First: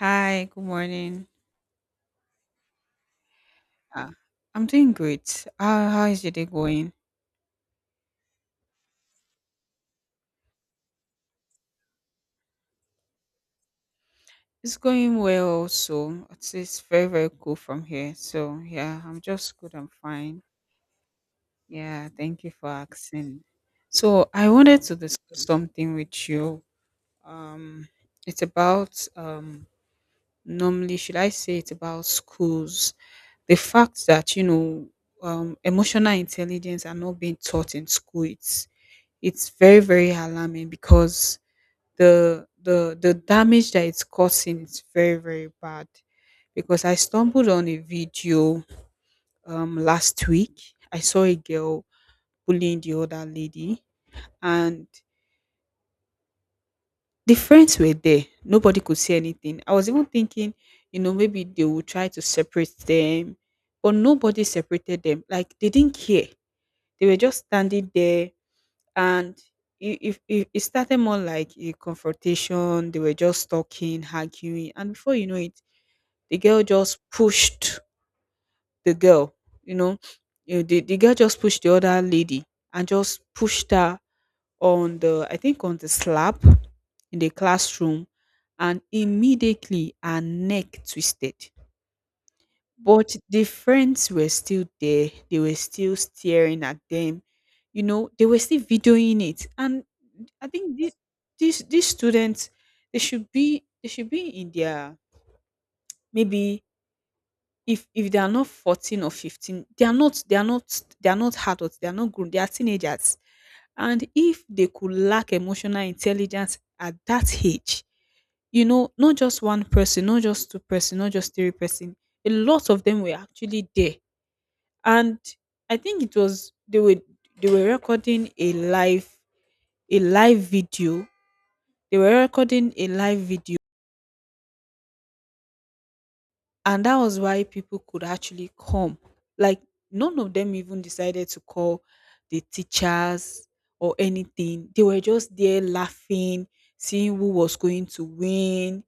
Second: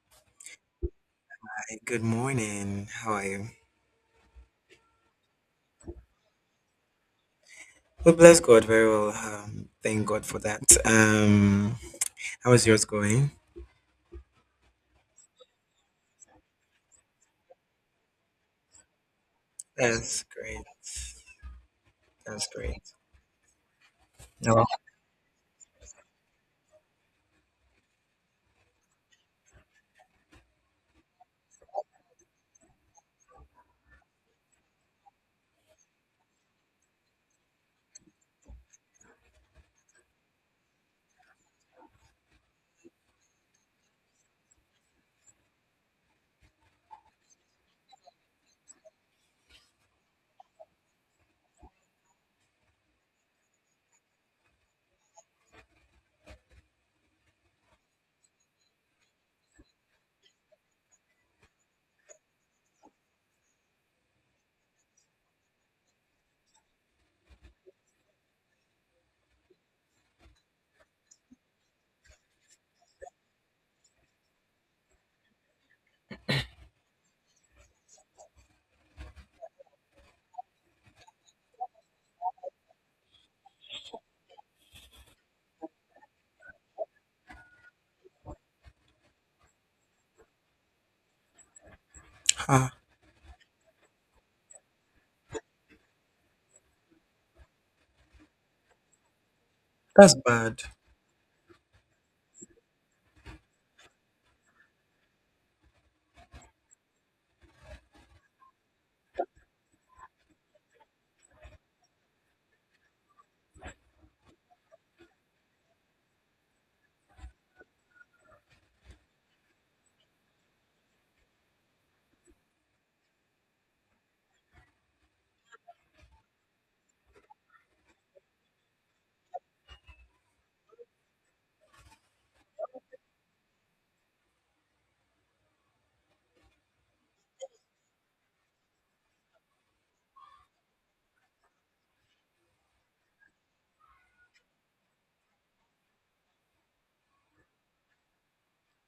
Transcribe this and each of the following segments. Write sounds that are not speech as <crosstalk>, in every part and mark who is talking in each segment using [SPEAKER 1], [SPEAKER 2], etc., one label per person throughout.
[SPEAKER 1] Hi, good morning.
[SPEAKER 2] Hey, good morning. How are you?
[SPEAKER 1] Ah, I'm doing great. How is your day going?
[SPEAKER 2] Well, bless God. Very well. Thank God for that. How is yours going?
[SPEAKER 1] It's going well also. It's very, very cool from here. So, yeah, I'm just good. I'm
[SPEAKER 2] That's
[SPEAKER 1] fine.
[SPEAKER 2] great.
[SPEAKER 1] Yeah, thank
[SPEAKER 2] That's
[SPEAKER 1] you for
[SPEAKER 2] great.
[SPEAKER 1] asking. So, I
[SPEAKER 2] No.
[SPEAKER 1] wanted to discuss something with you. Um, it's about, normally, should I say it's about schools? The fact that, emotional intelligence are not being taught in school, it's very, very alarming, because the damage that it's causing is very very bad, because I stumbled on a video last week. I saw a girl bullying the other lady and the friends were there. Nobody could say anything. I was even thinking, maybe they will try to separate them, but nobody separated them. Like, they didn't care. They were just standing there, and it started more like a confrontation. They were just talking, arguing, and before you know it, the girl just pushed the girl, you know, the girl just pushed the other lady and just pushed her on I think on the slab in the classroom, and immediately her neck twisted.
[SPEAKER 2] ah,
[SPEAKER 1] But the friends were still there. They were still staring at them. They were still videoing it. And
[SPEAKER 2] that's
[SPEAKER 1] I
[SPEAKER 2] bad.
[SPEAKER 1] think this, these students, they should be in their, maybe. If they are not 14 or 15, they are not adults, they are not grown, they are teenagers. And if they could lack emotional intelligence at that age, not just one person, not just two-person, not just three person, a lot of them were actually there. And I think it was they were recording a live video. They were recording a live video, and that was why people could actually come. Like, none of them even decided to call the teachers or anything. They were just there laughing, seeing who was going to win,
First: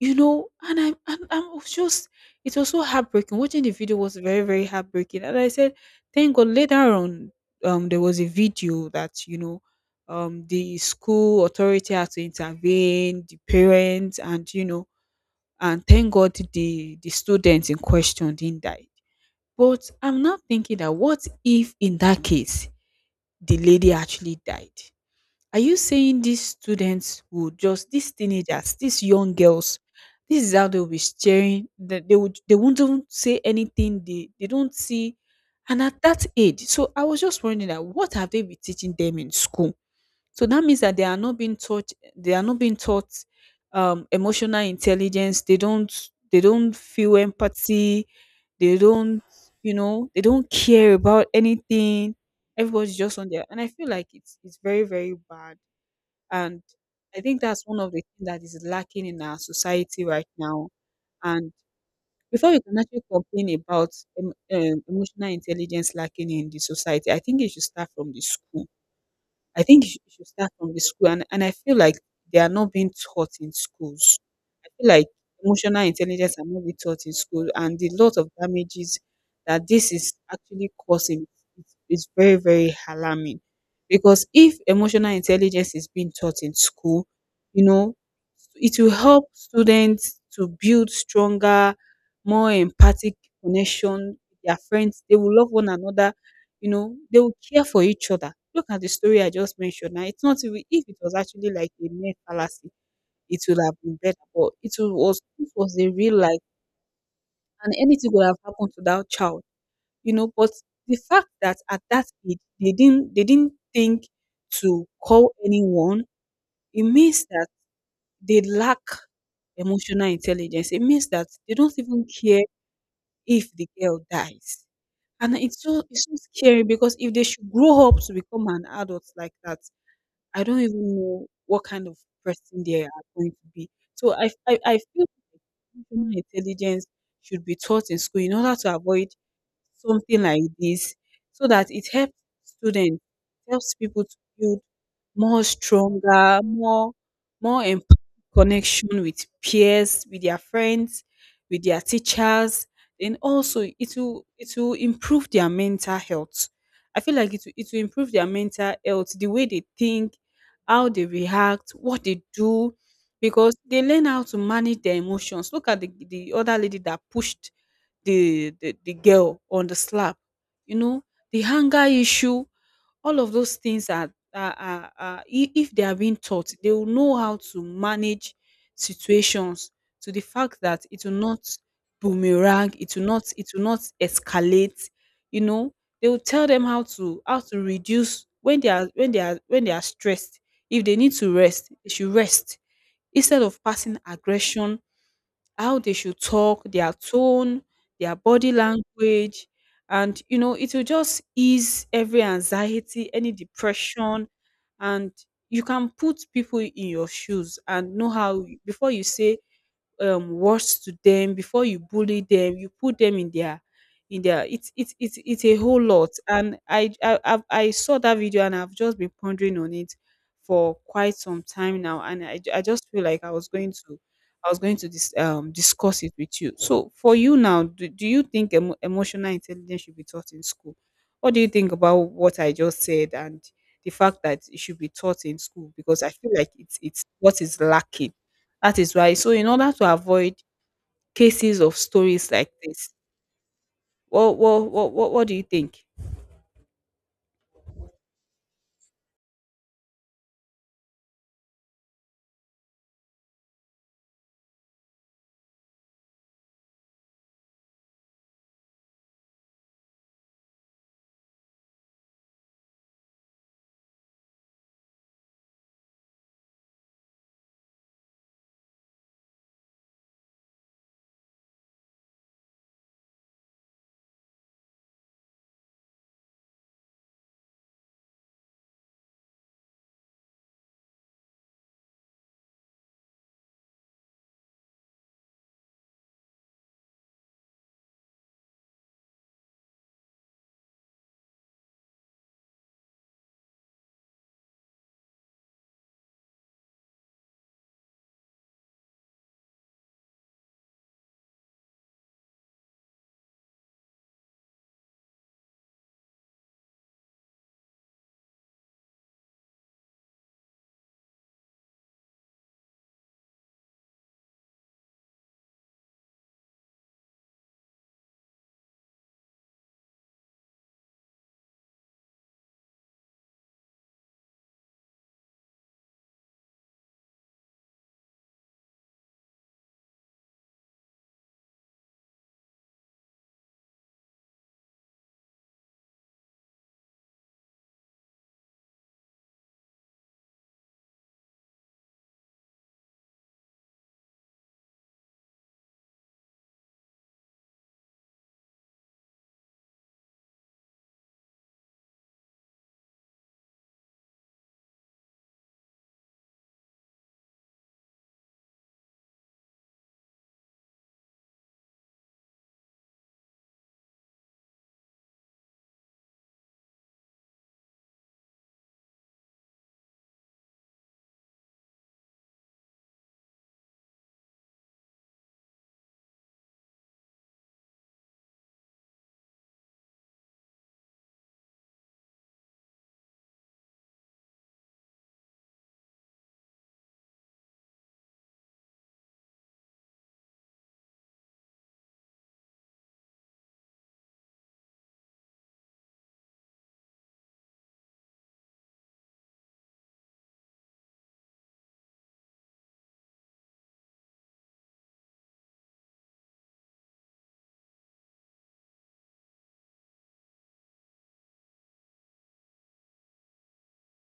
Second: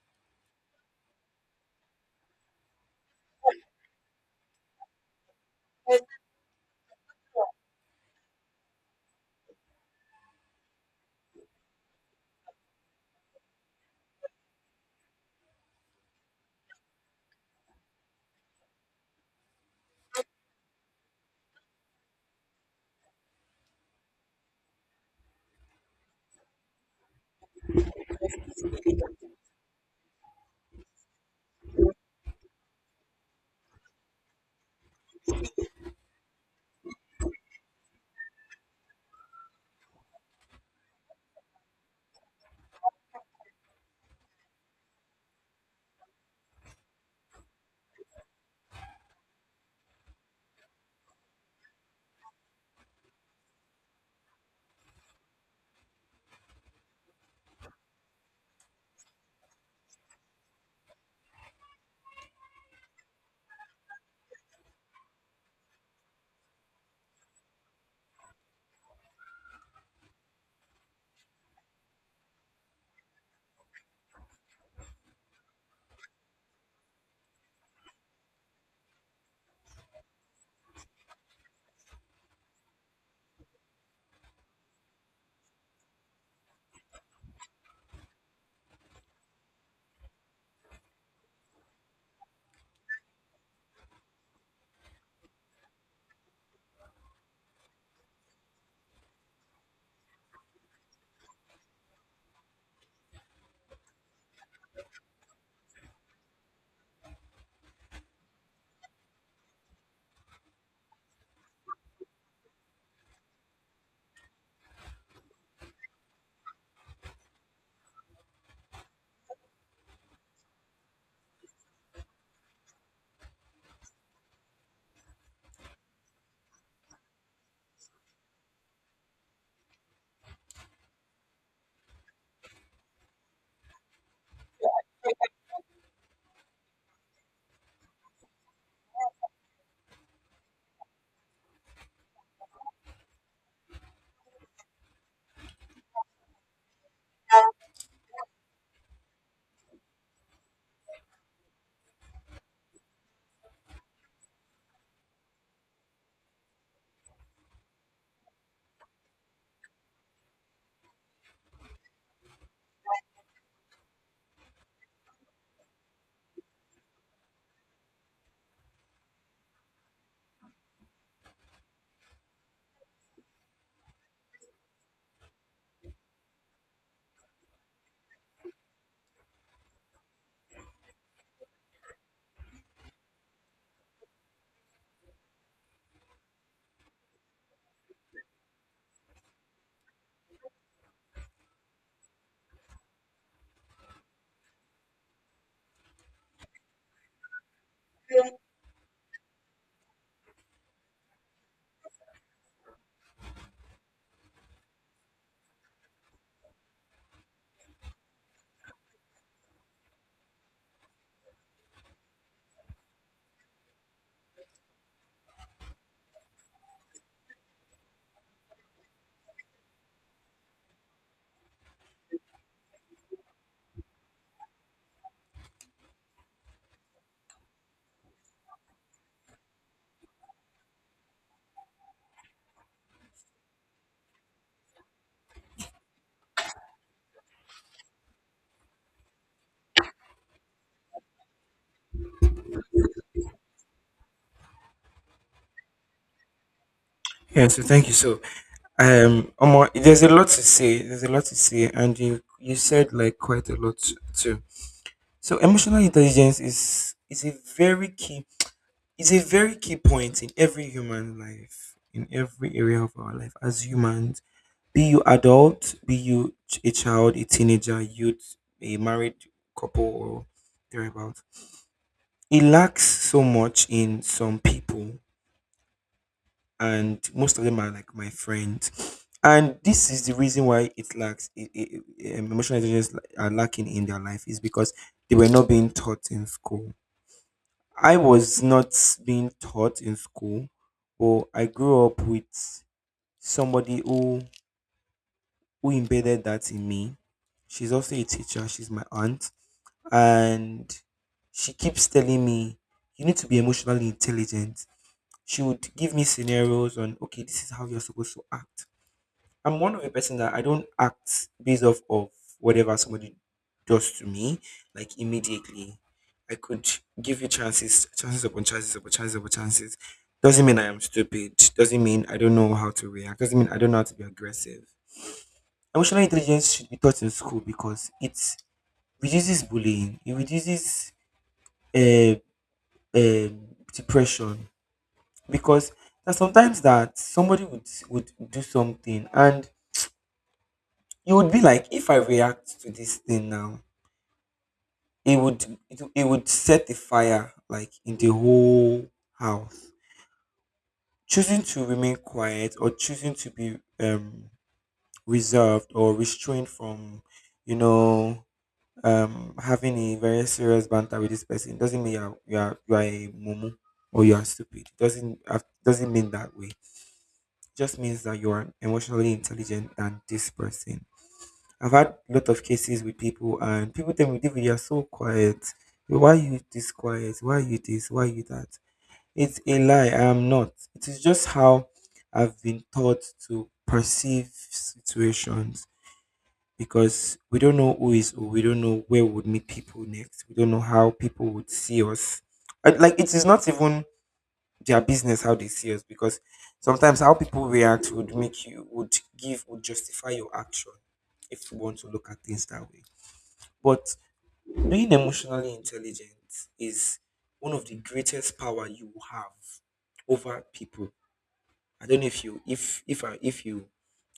[SPEAKER 1] and I was just it was so heartbreaking. Watching the video was very very heartbreaking, and I said, thank God, later on there was a video that, the school authority had to intervene, the parents, and, and thank God the student in question didn't die. But I'm now thinking, that what if in that case the lady actually died? Are you saying these students will just, these teenagers, these young girls, this is how they will be staring, that they won't even say anything, they don't see, and at that age? So I was just wondering, that what have they been teaching them in school? So that means that they are not being taught, they are not being taught emotional intelligence. They don't feel empathy. They don't, they don't care about anything. Everybody's just on there. And I feel like it's very, very bad. And I think that's one of the things that is lacking in our society right now. And before we can actually complain about um, emotional intelligence lacking in the society, I think it should start from the school. I think it should start from the school, and I feel like they are not being taught in schools. I feel like emotional intelligence are not being taught in school, and the lot of damages that this is actually causing is very, very alarming. Because if emotional intelligence is being taught in school, you know, it will help students to build stronger, more empathic connection with their friends. They will love one another, they will care for each other. Look at the story I just mentioned. Now, it's not, even if it was actually like a mere fallacy, it would have been better. But it was a real life, and anything would have happened to that child. But the fact that at that age they didn't think to call anyone, it means that they lack emotional intelligence. It means that they don't even care if the girl dies. And it's so scary, because if they should grow up to become an adult like that, I don't even know what kind of person they are going to be. So I feel emotional intelligence should be taught in school in order to avoid something like this, so that it helps students, helps people to build more stronger, more emp- connection with peers, with their friends, with their teachers. And also, it will improve their mental health. I feel like it will improve their mental health, the way they think, how they react, what they do, because they learn how to manage their emotions. Look at the other lady that pushed the girl on the slap, you know the hunger issue, all of those things are, if they are being taught, they will know how to manage situations, to the fact that it will not boomerang, it will not escalate. you know they will tell them how to reduce when they are stressed. If they need to rest, they should rest, instead of passing aggression. How they should talk, their tone, their body language. And, it will just ease every anxiety, any depression. And you can put people in your shoes and know how, before you say, words to them, before you bully them, you put them in their, it's a whole lot. And I saw that video, and I've just been pondering on it for quite some time now. And I just feel like I was going to discuss it with you. So for you now, do you think emotional intelligence should be taught in school? What do you think about what I just said, and the fact that it should be taught in school, because I feel like it's what is lacking, that is why? So in order to avoid cases of stories like this, what do you think?
[SPEAKER 2] Yeah. So thank you. So Omo, there's a lot to say. There's a lot to say, and you said like quite a lot too. So emotional intelligence is a very key point in every human life, in every area of our life as humans. Be you adult, be you a child, a teenager, youth, a married couple, or thereabout. It lacks so much in some people, and most of them are like my friends. And this is the reason why it lacks emotional intelligence are lacking in their life is because they were not being taught in school. I was not being taught in school, but I grew up with somebody who embedded that in me. She's also a teacher, she's my aunt, and she keeps telling me, "You need to be emotionally intelligent." She would give me scenarios on, okay, this is how you're supposed to act. I'm one of a person that I don't act based off of whatever somebody does to me, like immediately. I could give you chances, chances upon chances upon chances upon chances. Doesn't mean I am stupid. Doesn't mean I don't know how to react. Doesn't mean I don't know how to be aggressive. Emotional intelligence should be taught in school because it reduces bullying, it reduces uh, um depression. Because there's sometimes that somebody would do something and you would be like, if I react to this thing now, it would set the fire like in the whole house. Choosing to remain quiet or choosing to be reserved or restrained from, you know, having a very serious banter with this person doesn't mean you are a mumu or you are stupid. It doesn't mean that way. It just means that you are emotionally intelligent than this person. I've had a lot of cases with people, and people tell me, "David, you are so quiet. Why are you this quiet? Why are you this? Why are you that?" It's a lie. I am not. It is just how I've been taught to perceive situations because we don't know who is who. We don't know where we would meet people next. We don't know how people would see us. And, like, it is not even their business how they see us because sometimes how people react would make you would give would justify your action if you want to look at things that way. But being emotionally intelligent is one of the greatest power you have over people. I don't know if you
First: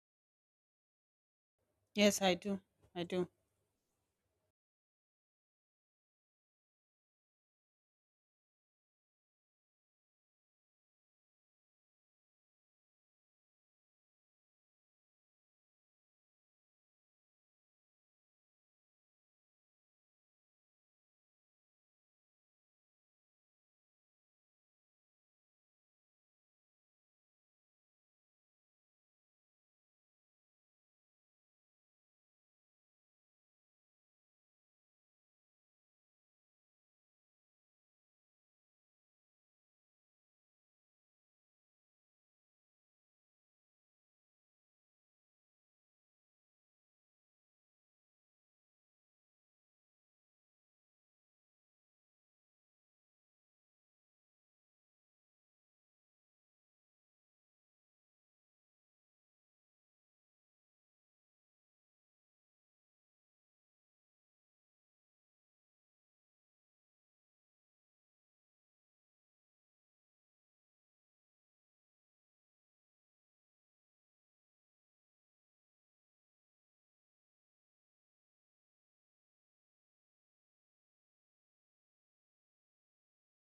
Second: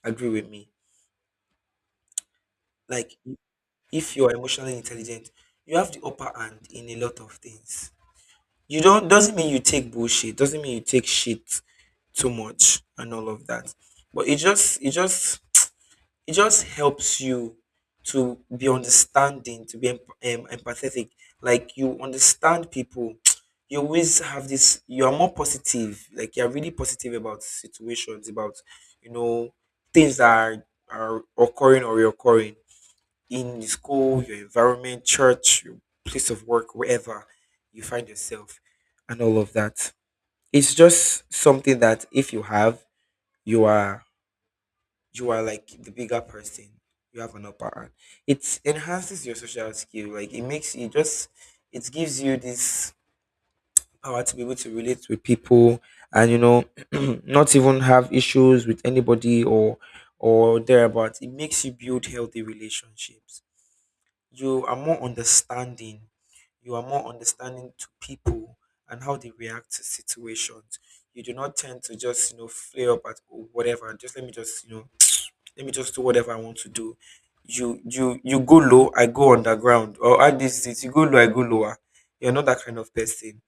[SPEAKER 2] agree with me.
[SPEAKER 1] Yes, I do. I
[SPEAKER 2] Like,
[SPEAKER 1] do.
[SPEAKER 2] if you are emotionally intelligent, you have the upper hand in a lot of things. You don't doesn't mean you take bullshit, doesn't mean you take shit too much and all of that. But it just helps you to be understanding, to be empathetic. Like, you understand people, <tsk> you always have this. You are more positive. Like, you are really positive about situations, about you know things that are occurring or reoccurring in school, your environment, church, your place of work, wherever you find yourself, and all of that. It's just something that if you have, you are you are like the bigger person. You have an upper hand. It enhances your social skill. Like, it makes you just it gives you this power to be able to relate with people, and <clears throat> not even have issues with anybody or thereabouts. It makes you build healthy relationships. You are more understanding you are more understanding to people and how they react to situations. You do not tend to just flare up at, "Oh, whatever, just let me just let me just do whatever I want to do. You go low, I go underground," or at this is it, "you go low, I go lower." You're not that kind of person.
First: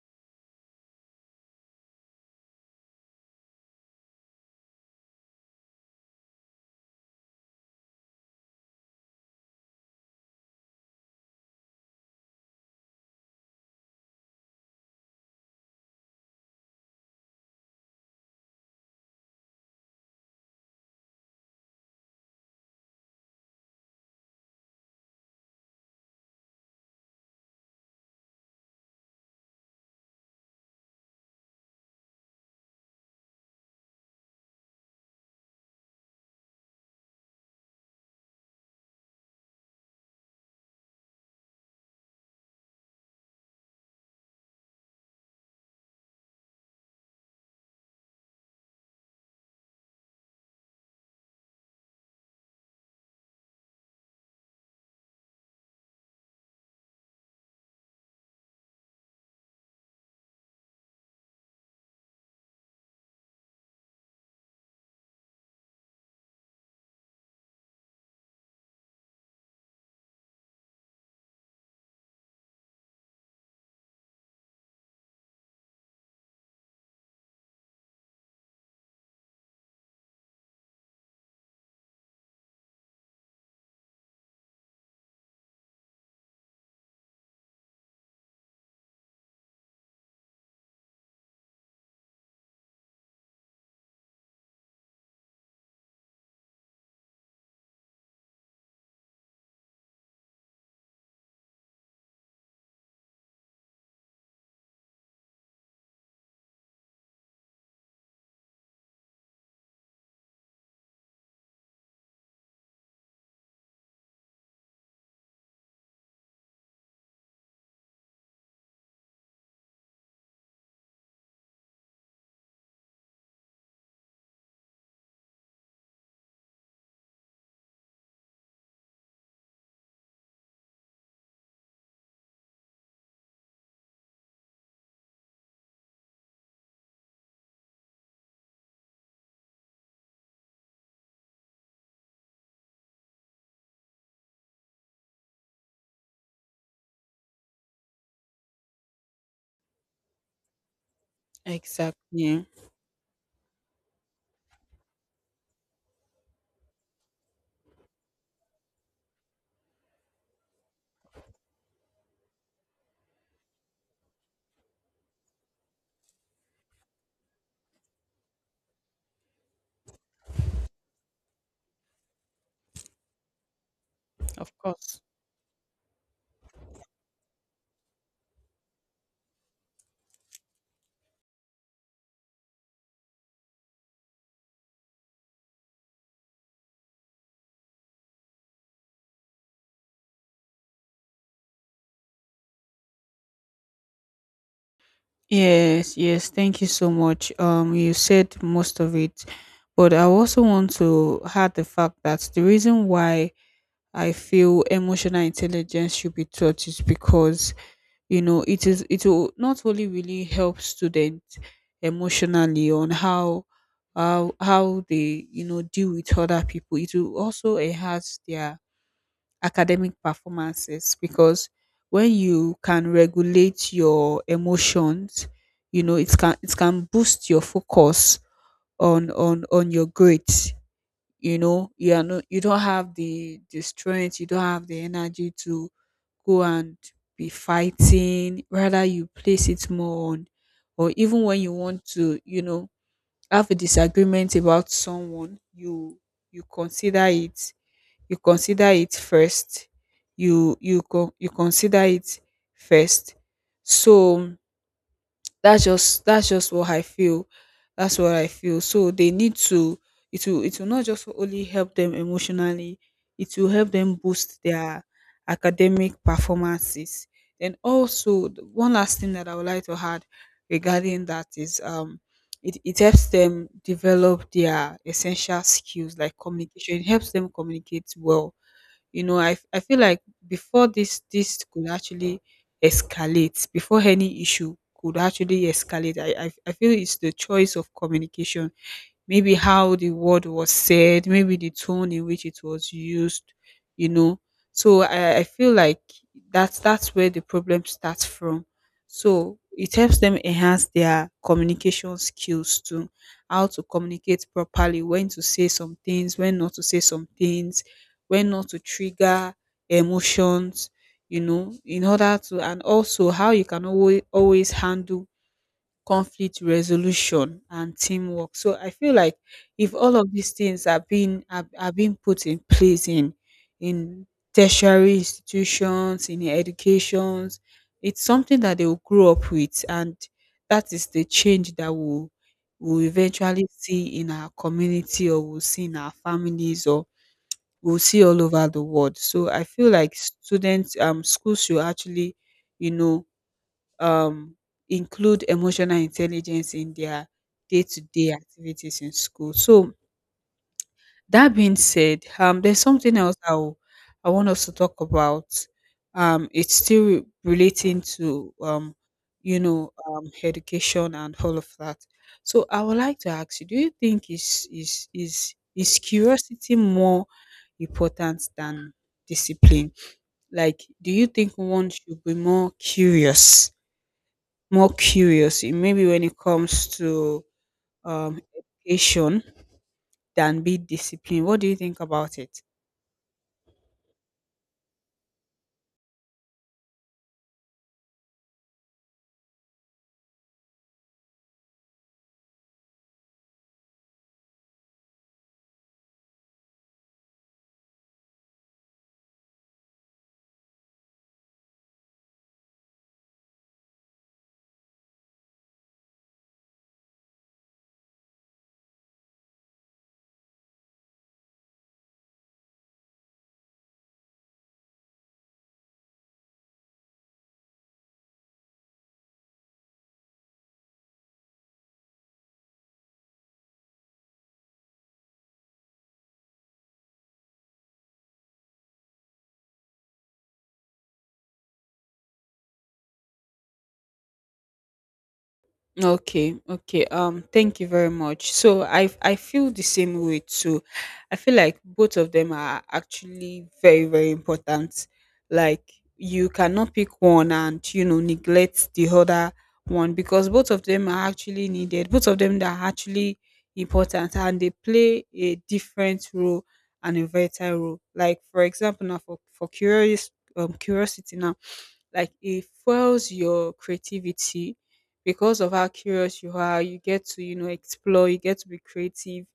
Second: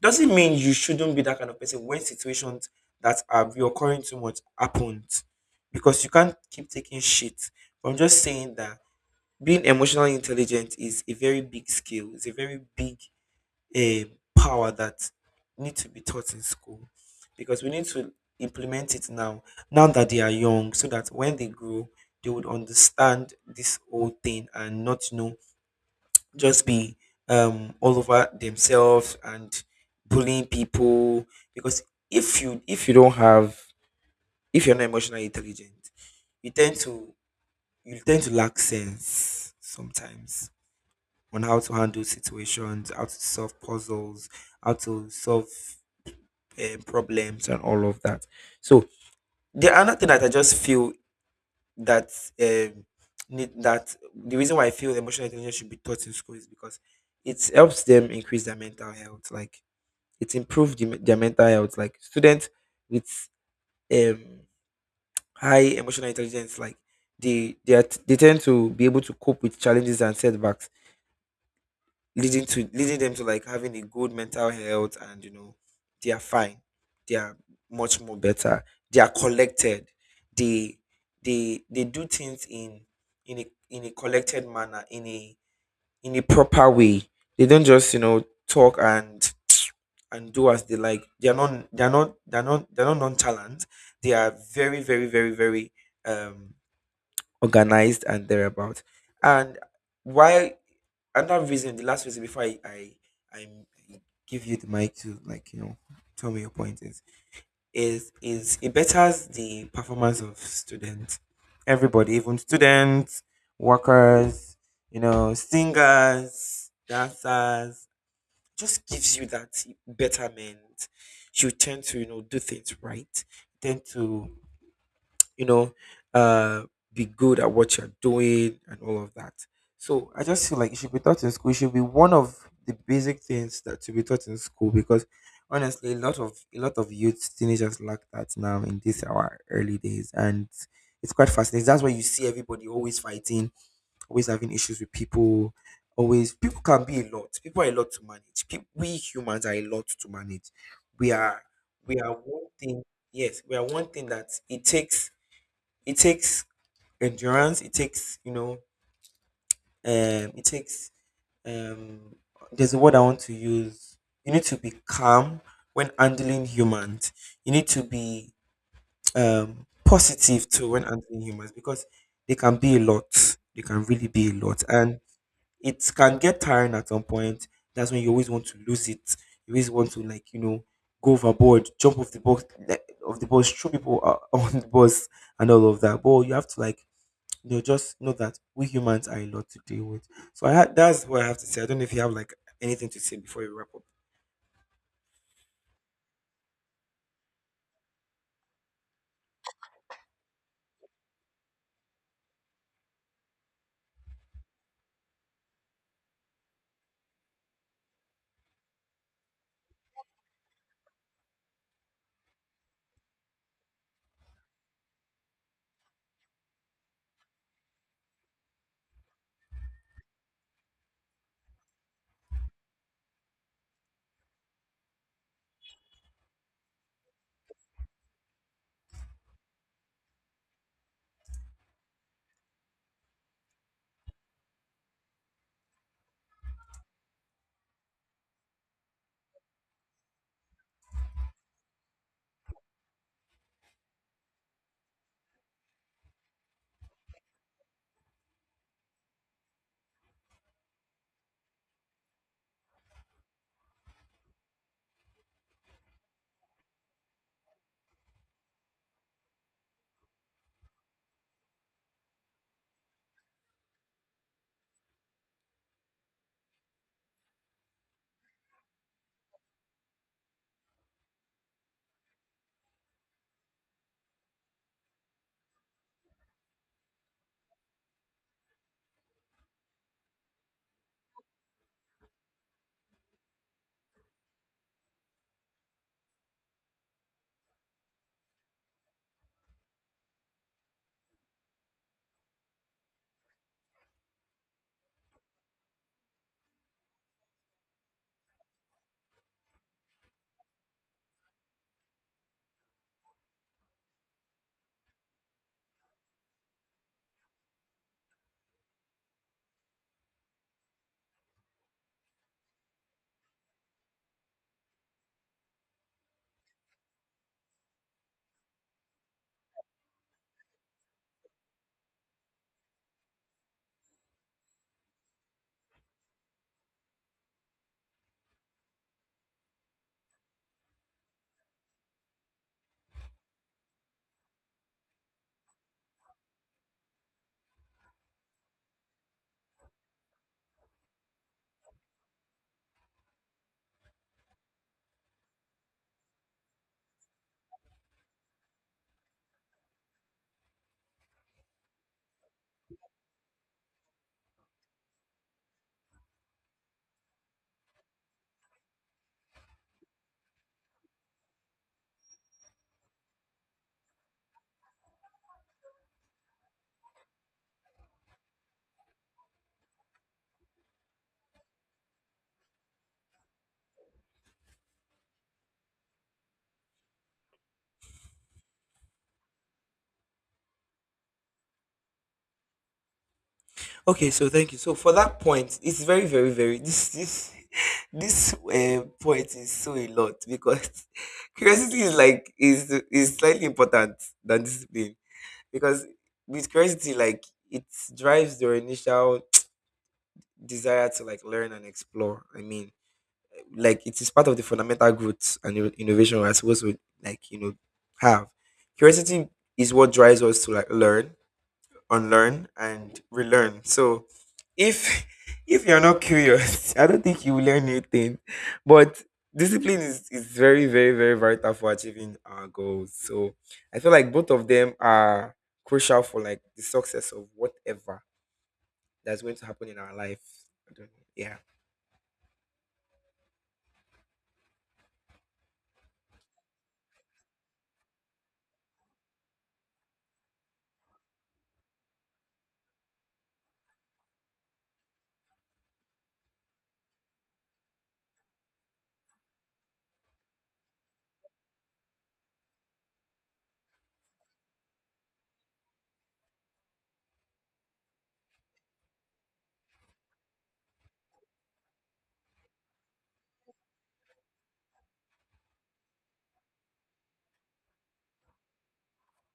[SPEAKER 2] Doesn't mean you shouldn't be that kind of person when situations that are reoccurring too much happens, because you can't keep taking shit. But I'm just saying that being emotionally intelligent is a very big skill. It's a very big eh, power that need to be taught in school, because we need to implement it now, now that they are young, so that when they grow, they would understand this whole thing and not just be all over themselves and bullying people. Because if you if you don't have if you're not emotionally intelligent, you tend to you tend to lack sense sometimes on how to handle situations, how to solve puzzles, how to solve problems, and all of that. So the another thing that I just feel that um, need that the reason why I feel emotional intelligence should be taught in school is because it helps them increase their mental health. Like, it improves their mental health. Like, students with um, high emotional intelligence, like, they tend to be able to cope with challenges and setbacks, leading them to, like, having a good mental health. And they are fine, they are much more better, they are collected. They They do things in a collected manner, in a proper way. They don't just talk and do as they like. They're not nonchalant. They are very, very, very, very um organized and thereabout. And why another reason, the last reason before I give you the mic to, like, tell me your point, is it betters the performance of students, everybody, even students, workers, singers, dancers, just gives you that betterment. You tend to do things right, tend to you know, uh, be good at what you're doing and all of that. So I just feel like it should be taught in school. It should be one of the basic things that should be taught in school, because honestly, a lot of youth teenagers lack that now in these our early days, and it's quite fascinating. That's why you see everybody always fighting, always having issues with people. Always, people can be a lot. People are a lot to manage. People, we humans are a lot to manage. We are, we are
[SPEAKER 1] Exactly.
[SPEAKER 2] one thing. Yes, we are one thing that it takes endurance, it takes, it takes, um there's a word I want to use. You need to be calm when handling humans. You need to be positive too when handling humans, because they can be a lot, they can really be a
[SPEAKER 1] Of
[SPEAKER 2] lot, and
[SPEAKER 1] course.
[SPEAKER 2] it can get tiring at some point. That's when you always want to lose it, you always want to, like, go overboard, jump off the box, of the bus, throw people <laughs> on the bus and all of that. But you have to, they'll just know that we humans are a lot to deal with. So I had that's what I have to say. I don't know if you have, anything to say before you wrap up.
[SPEAKER 1] Yes, yes. Thank you so much. You said most of it, but I also want to add the fact that the reason why I feel emotional intelligence should be taught is because, it will not only really help students emotionally on how they, deal with other people, it will also enhance their academic performances. Because when you can regulate your emotions, it can boost your focus on your grades. You are not You don't have the strength, you don't have the energy to go and be fighting, rather you place it more on, or even when you want to, have a disagreement about someone, you you consider it you consider it first you consider it first. So that's just what I feel. That's what I feel. So, they need to it will not just only help them emotionally, it will help them boost their academic performances. And also, the one last thing that I would like to add regarding that is, it helps them develop their essential skills like communication. It helps them communicate well. I feel like, before this could actually escalate, before any issue could actually escalate, I feel it's the choice of communication, maybe how the word was said, maybe the tone in which it was used, you know. So I feel like that's where the problem starts from. So it helps them enhance their communication skills too, how to communicate properly, when to say some things, when not to say some things, when not to trigger emotions, in order to, and also how you can always handle conflict resolution and teamwork. So I feel like if all of these things are being put in place in in tertiary institutions, in educations, it's something that they will grow up with, and that is the change that will eventually see in our community, or we'll see in our families, or we'll see all over the world. So I feel like students schools should actually, you know, um, include emotional intelligence in their day-to-day activities in school. So that being said, there's something else I want us to talk about. It's still relating to, education and all of that. So I would like to ask you: do you think is curiosity more important than discipline? Like, do you think one should be more curious maybe when it comes to um, education than be disciplined? What do you think about it?
[SPEAKER 2] Okay, so thank you. So for that point, it's very, very, very this <laughs> this point is so a lot because <laughs> curiosity is like is slightly important than discipline, because with curiosity, it drives your initial <tsk> desire to, like, learn and explore. I mean, like, it is part of the fundamental growth and innovation we're supposed to, like, have. Curiosity is what drives us to, like, learn, unlearn, and relearn. So if <laughs> if you're not curious <laughs> I don't think you will learn anything. But discipline is very, very, very vital for achieving our goals. So I feel like both of them are crucial for, like, the success of whatever that's going to happen in our life. I don't know. Yeah.
[SPEAKER 1] Okay, okay. Thank you very much. So I feel the same way too. I feel like both of them are actually very, very important. Like, you cannot pick one and, you know, neglect the other one because both of them are actually needed. Both of them are actually important and they play a different role and a vital role. Like for example, now for curious curiosity now, like, it fuels your creativity because of how curious you are. You get to, you know, explore, you get to be creative,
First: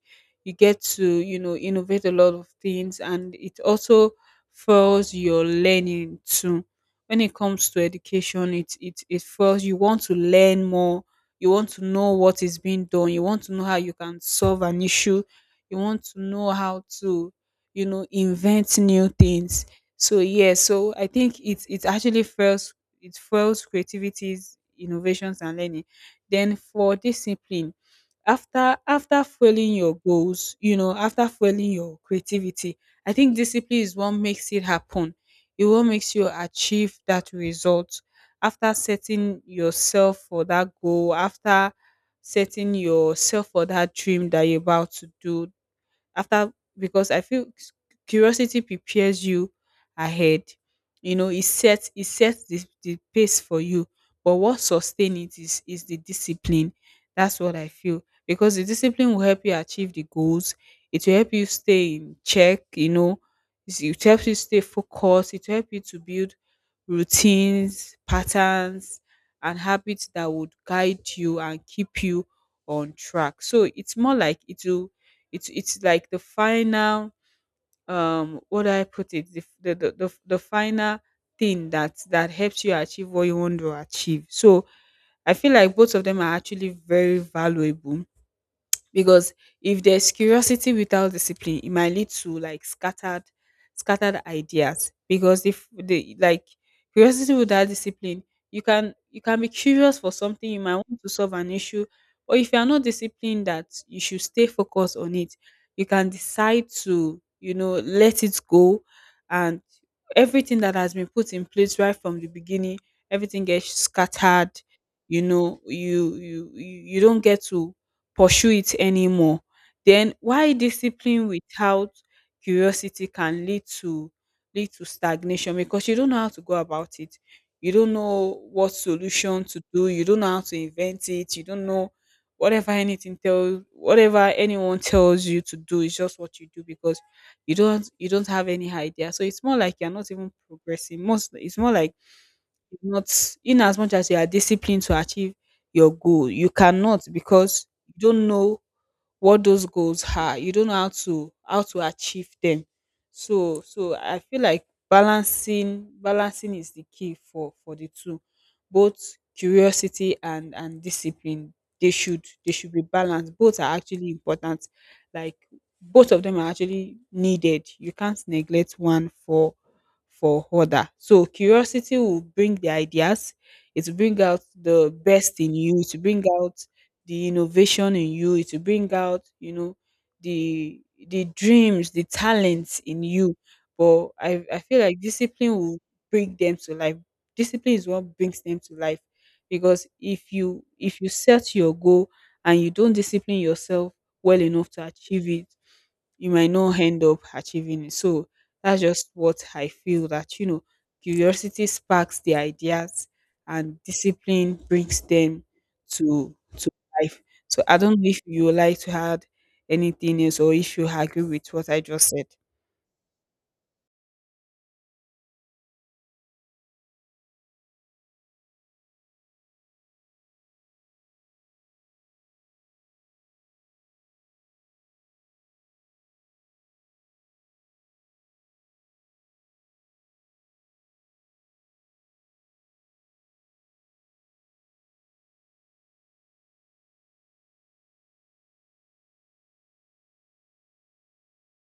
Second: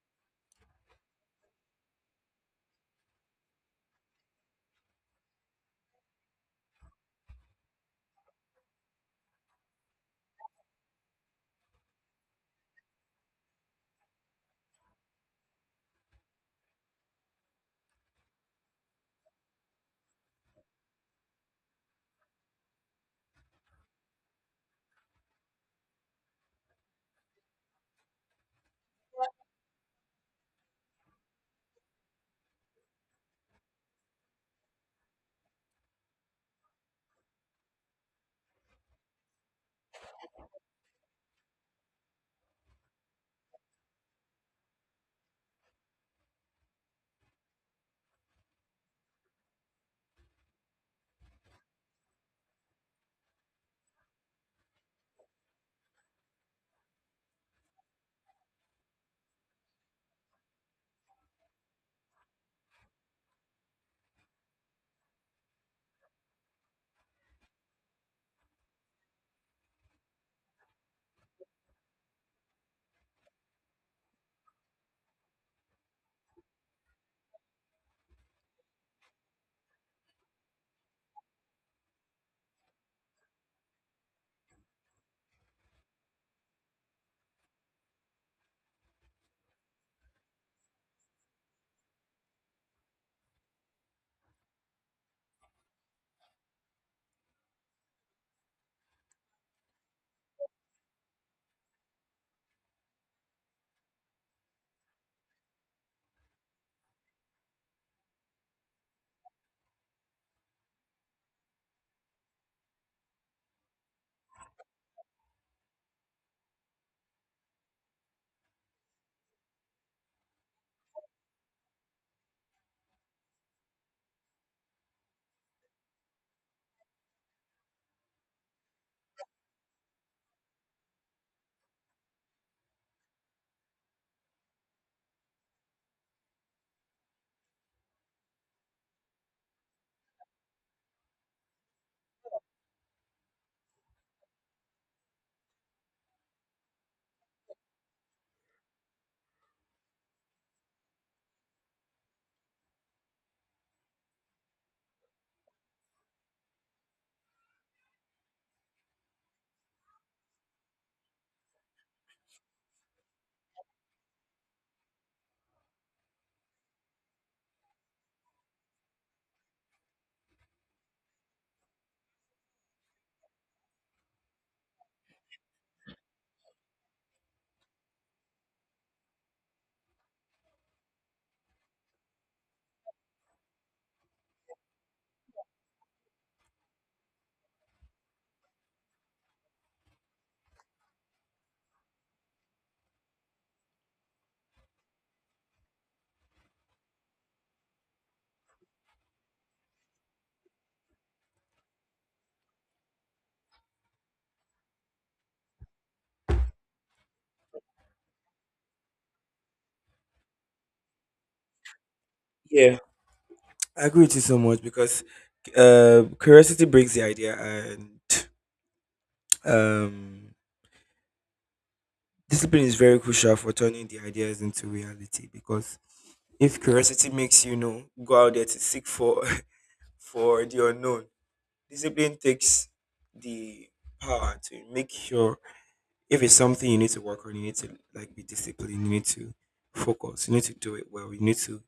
[SPEAKER 1] you get to, you know, innovate a lot of things. And it also fuels your learning too. When it comes to education, it fuels you want to learn more. You want to know what is being done. You want to know how you can solve an issue. You want to know how to, you know, invent new things. So yeah, so I think it actually fuels creativities, innovations and learning. Then for discipline, after fueling your goals, you know, after fueling your creativity, I think discipline is what makes it happen. It what makes you achieve that result. After setting yourself for that goal, after setting yourself for that dream that you're about to do, after, because I feel s- curiosity prepares you ahead. You know, it sets the pace for you. But what sustain it is the discipline. That's what I feel. Because the discipline will help you achieve the goals. It will help you stay in check, you know. It helps you stay focused. It will help you to build routines, patterns, and habits that would guide you and keep you on track. So it's more like it will, it's like the final, what do I put it, the the final thing that helps you achieve what you want to achieve. So I feel like both of them are actually very valuable because if there's curiosity without discipline, it might lead to like scattered ideas. Because if the, like, curiosity without discipline, you can be curious for something, you might want to solve an issue, or if you are not disciplined that you should stay focused on it, you can decide to, you know, let it go, and everything that has been put in place right from the beginning, everything gets scattered. You know, you don't get to pursue it anymore. Then why discipline without curiosity can lead to stagnation, because you don't know how to go about it. You don't know what solution to do. You don't know how to invent it. You don't know whatever anyone tells you to do is just what you do, because you don't have any idea. So it's more like you're not even progressing. Most It's more like you're not, in as much as you are disciplined to achieve your goal, you cannot, because you don't know what those goals are, you don't know how to achieve them. So I feel like balancing is the key for the two. Both curiosity and discipline, they should be balanced. Both are actually important. Like, both of them are actually needed. You can't neglect one for other. So curiosity will bring the ideas, it will bring out the best in you, to bring out the innovation in you, it will bring out, you know, the the dreams, the talents in you. But I feel like discipline will bring them to life. Discipline is what brings them to life, because if you set your goal and you don't discipline yourself well enough to achieve it, you might not end up achieving it. So that's just what I feel, that, you know, curiosity sparks the ideas and discipline brings them to life. So I don't know if you would like to add anything else or if you agree with what I just said.
[SPEAKER 2] Yeah, I agree with you so much, because curiosity brings the idea, and um, discipline is very crucial for turning the ideas into reality. Because if curiosity makes, go out there to seek for <laughs> for the unknown, discipline takes the power to make sure if it's something you need to work on, you need to, like, be disciplined, you need to focus, you need to do it well, you need to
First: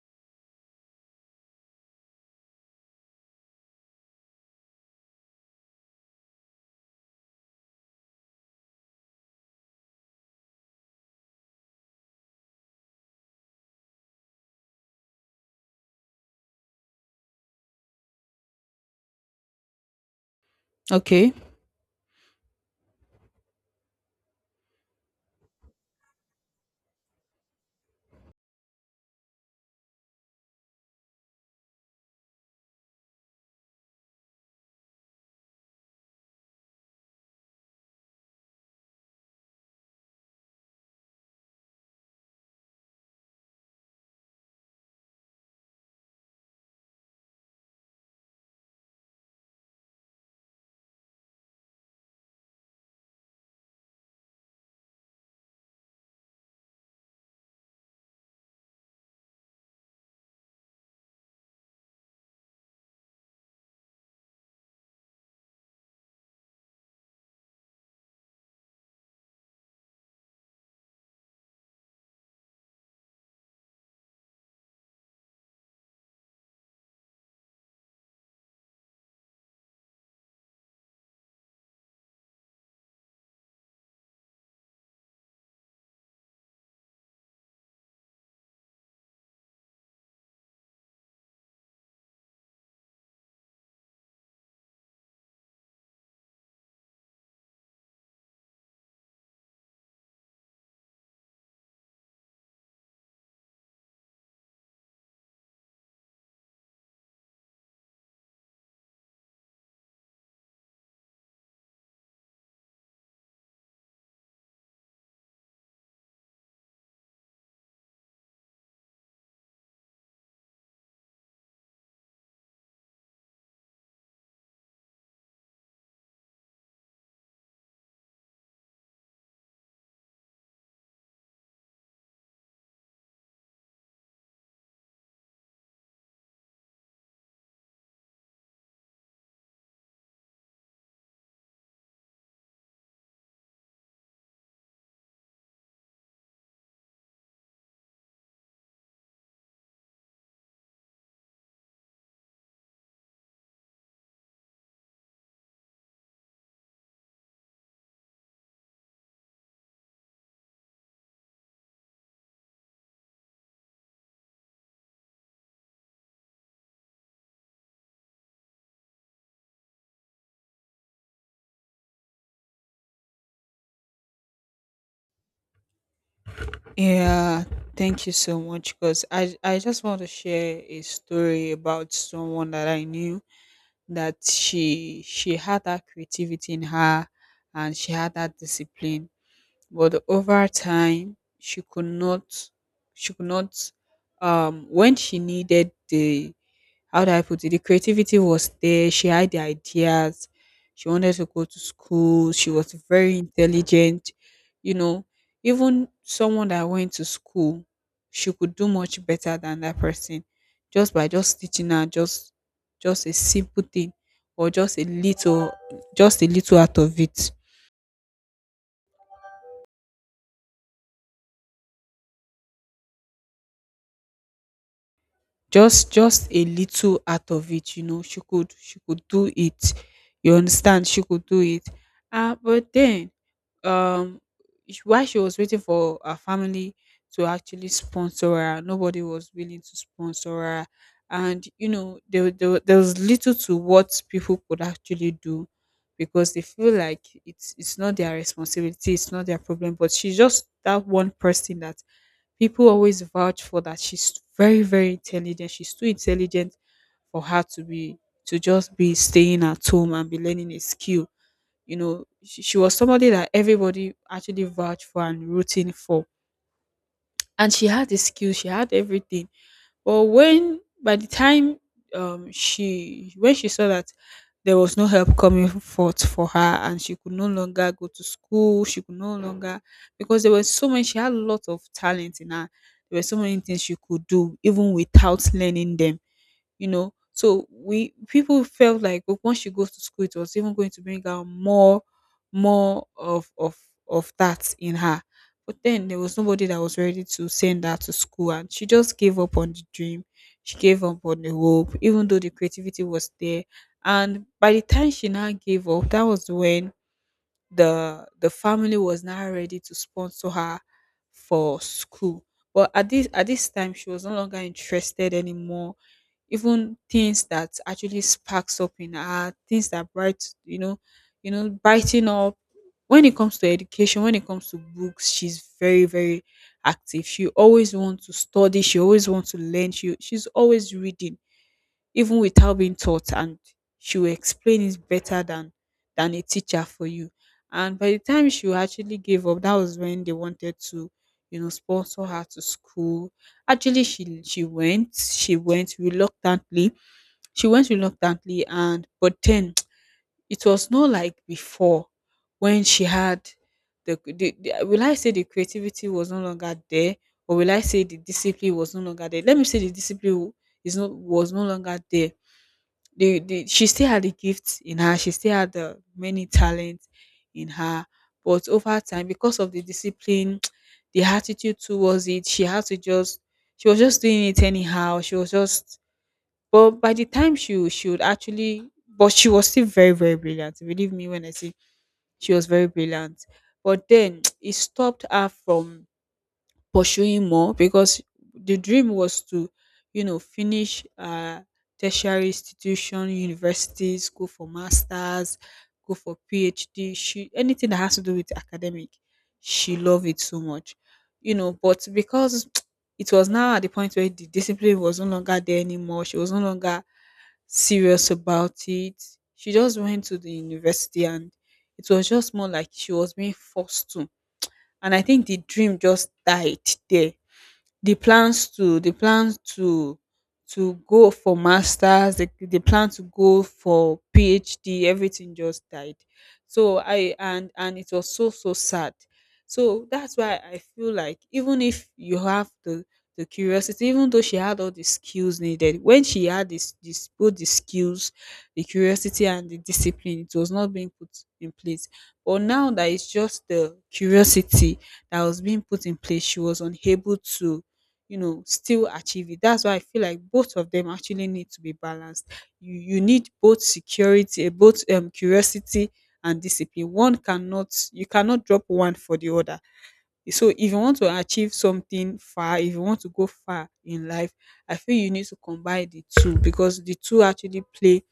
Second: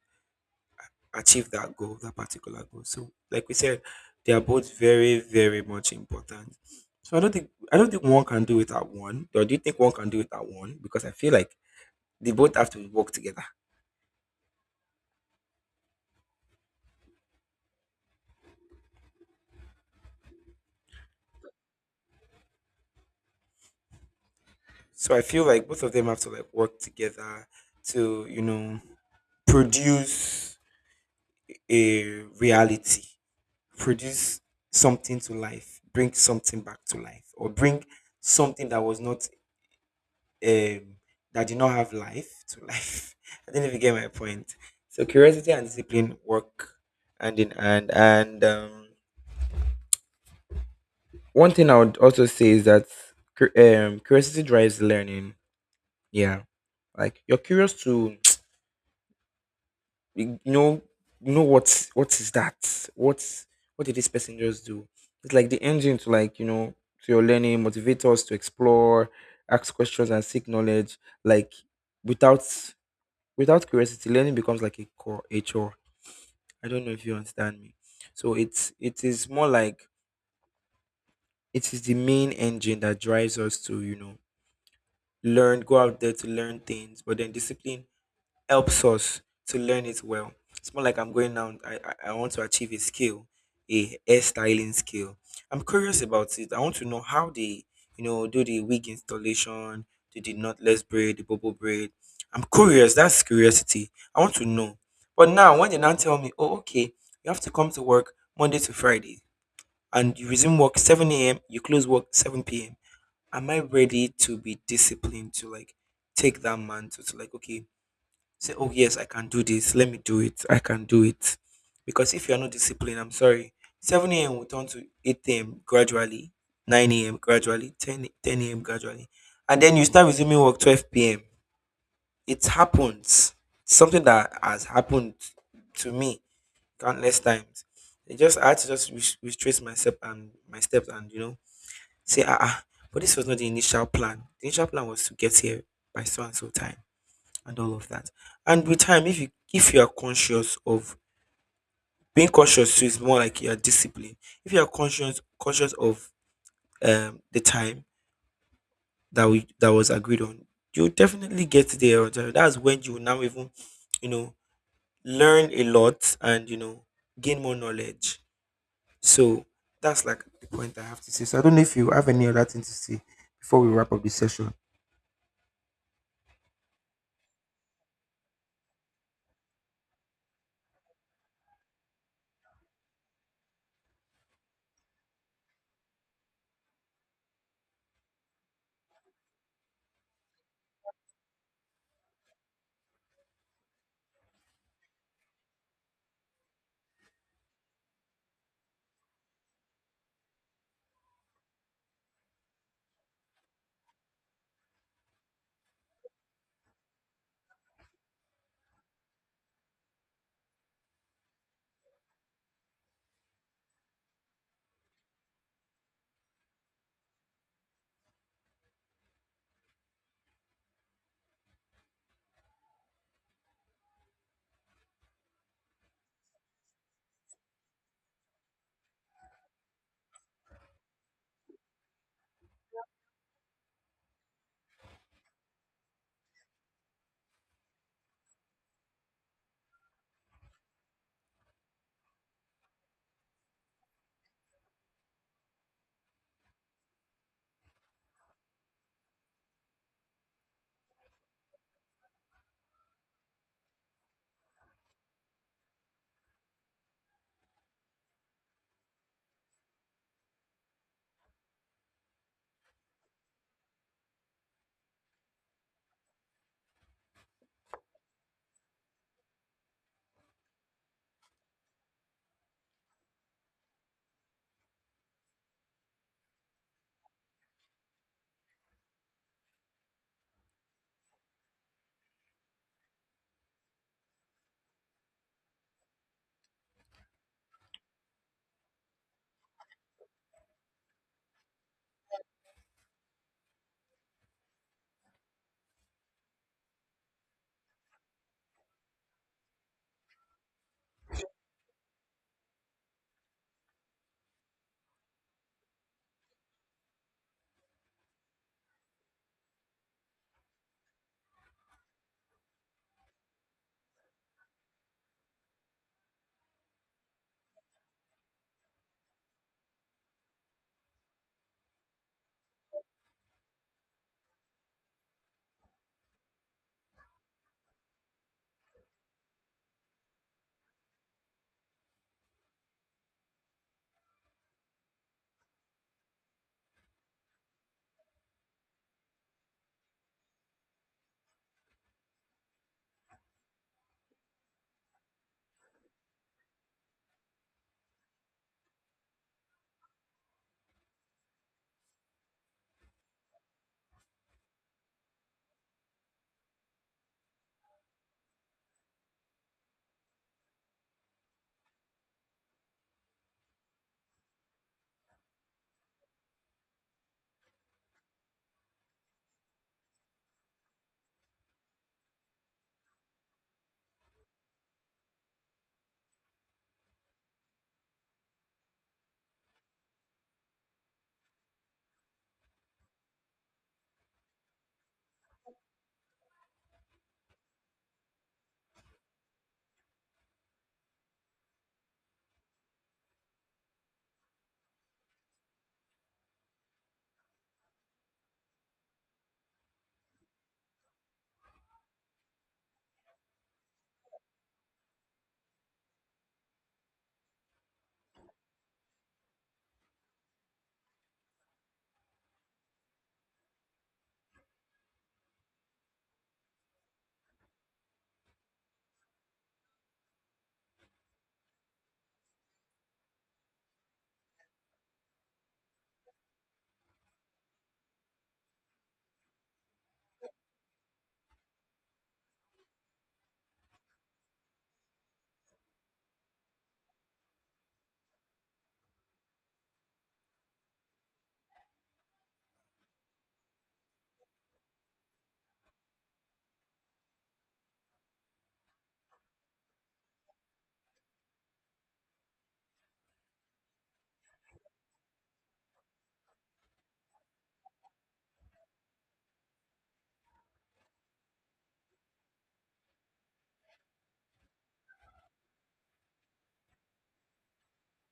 [SPEAKER 2] achieve that goal, that particular goal. So, like we said, they are both very, very much important. So I don't think one can do without one. Or do you think one can do without one? Because I feel like they both have to work together.
[SPEAKER 1] Okay.
[SPEAKER 2] So I feel like both of them have to, like, work together to, produce a reality, produce something to life, bring something back to life, or bring something um, that did not have life to life. <laughs> I don't know if you get my point. So curiosity and discipline work hand in hand. And, one thing I would also say is that curiosity drives learning. Yeah, like, you're curious to <tsk> you know you know what is that what did this person just do? It's like the engine to, like, to your learning, motivate us to explore, ask questions, and seek knowledge. Like, without without curiosity, learning becomes like a chore. I don't know if you understand me. So it is more like it is the main engine that drives us to, learn, go out there to learn things. But then discipline helps us to learn it well. It's more like I'm going now. I want to achieve a skill, a hairstyling skill. I'm curious about it. I want to know how they, do the wig installation, do the knotless braid, the bubble braid. I'm curious. That's curiosity. I want to know. But now, when they now tell me, oh, okay, you have to come to work Monday to Friday, and you resume work 7 a.m., you close work 7 p.m. Am I ready to be disciplined to, like, take that mantle to, like, okay, say, oh yes, I can do this. Let me do it. I can do it. Because if you're not disciplined, I'm sorry, 7 a.m. will turn to 8 a.m. gradually, 9 a.m. gradually, ten a.m. gradually. And then you start resuming work 12 p.m. It happens. Something that has happened to me countless times. It just I had to just retrace myself and my steps and, say, ah ah. But this was not the initial plan. The initial plan was to get here by so and so time and all of that. And with time, if you are conscious of being conscious, so it's more like you are disciplined. If you are conscious of the time that was agreed on, you definitely get there. That's when you will now even, you know learn a lot, and, gain more knowledge. So that's like the point I have to say. So I don't know if you have any other thing to say before we wrap up the session.
[SPEAKER 1] Yeah, thank you so much because I just want to share a story about someone that I knew, that she had that creativity in her and she had that discipline, but over time, she could not, when she needed the, how do I put it, the creativity was there. She had the ideas. She wanted to go to school. She was very intelligent. You know, even someone that went to school, she could do much better than that person just by just teaching her just a simple thing, or just a little, just a little out of it just a little out of it, you know, she could do it. You understand, she could do it. Ah, but then, um while she was waiting for her family to actually sponsor her, nobody was willing to sponsor her. And you know, there was little to what people could actually do, because they feel like it's not their responsibility, it's not their problem. But she's just that one person that people always vouch for, that she's very very intelligent, she's too intelligent for her to be, to just be staying at home and be learning a skill. You know, she was somebody that everybody actually vouched for and rooting for. And she had the skills, she had everything. But when by the time, she when she saw that there was no help coming forth for her and she could no longer go to school, she could no longer, because there were so many, she had a lot of talent in her. There were so many things she could do even without learning them, you know. So we, people felt like, once she goes to school, it was even going to bring out more, more of of that in her. But then there was nobody that was ready to send her to school, and she just gave up on the dream. She gave up on the hope, even though the creativity was there. And by the time she now gave up, that was when the family was now ready to sponsor her for school. But at this time, she was no longer interested anymore. Even things that actually sparks up in her, things that bright, you know, brighten up. When it comes to education, when it comes to books, she's very, very active. She always wants to study. She always wants to learn. She's always reading even without being taught, and she will explain it better than a teacher for you. And by the time she actually gave up, that was when they wanted to, you know, sponsor her to school. Actually, she went, she went reluctantly, and but then <tsk> it was not like before. When she had the, will I say the creativity was no longer there, or will I say the discipline was no longer there. Let me say the discipline w- is not was no longer there. The, she still had the gifts in her, she still had the many talents in her. But over time, because of the discipline, <tsk> the attitude towards it, she had to just, she was just doing it anyhow, she was just but by the time she would actually, but she was still very very brilliant. Believe me when I say she was very brilliant. But then <tsk> it stopped her from pursuing more, because the dream was to, you know, finish tertiary institution, universities, go for masters, go for PhD. She, anything that has to do with academic, she loved it so much, you know. But because <tsk> it was now at the point where the discipline was no longer there anymore, she was no longer serious about it. She just went to the university and it was just more like she was being forced to, and I think the dream just died there. They plans to go for masters, they plan to go for PhD, everything just died. So I, and it was so sad. So that's why I feel like even if you have the curiosity, even though she had all the skills needed, when she had this both the skills, the curiosity and the discipline, it was not being put in place. But now that it's just the curiosity that was being put in place, she was unable to, you know, still achieve it. That's why I feel like both of them actually need to be balanced. You need both security, eh, both, curiosity and discipline. One cannot, you cannot drop one for the other. So if you want to achieve something far, if you want to go far in life, I feel you need to combine the two, because the two actually play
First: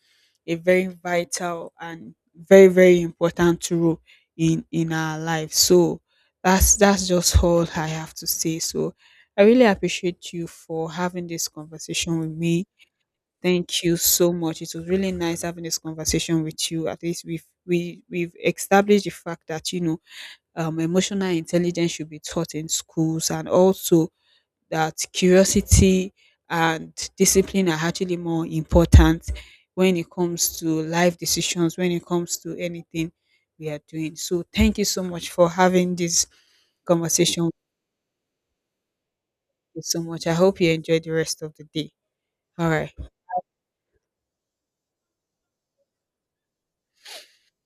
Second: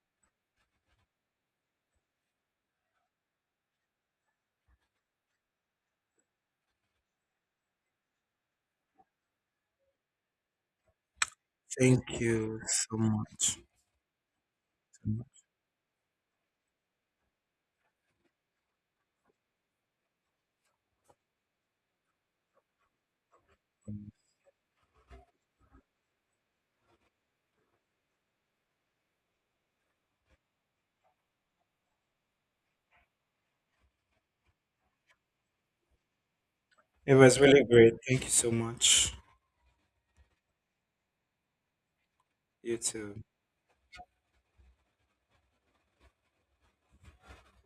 [SPEAKER 1] a very vital and very very important role in our life. So that's just all I have to say. So I really appreciate you for having this
[SPEAKER 2] Thank
[SPEAKER 1] conversation with
[SPEAKER 2] you
[SPEAKER 1] me.
[SPEAKER 2] so much.
[SPEAKER 1] Thank you so much. It was really nice having this conversation with you. At least we've established the fact that, you know, emotional intelligence should be taught in schools, and also that curiosity and discipline are actually more important when it comes to life decisions, when it comes to anything we are doing. So thank you so much for having this
[SPEAKER 2] It was
[SPEAKER 1] conversation with
[SPEAKER 2] really great. Thank you so much.
[SPEAKER 1] me so much. I hope you enjoy the rest of the day. All
[SPEAKER 2] You
[SPEAKER 1] right.
[SPEAKER 2] too.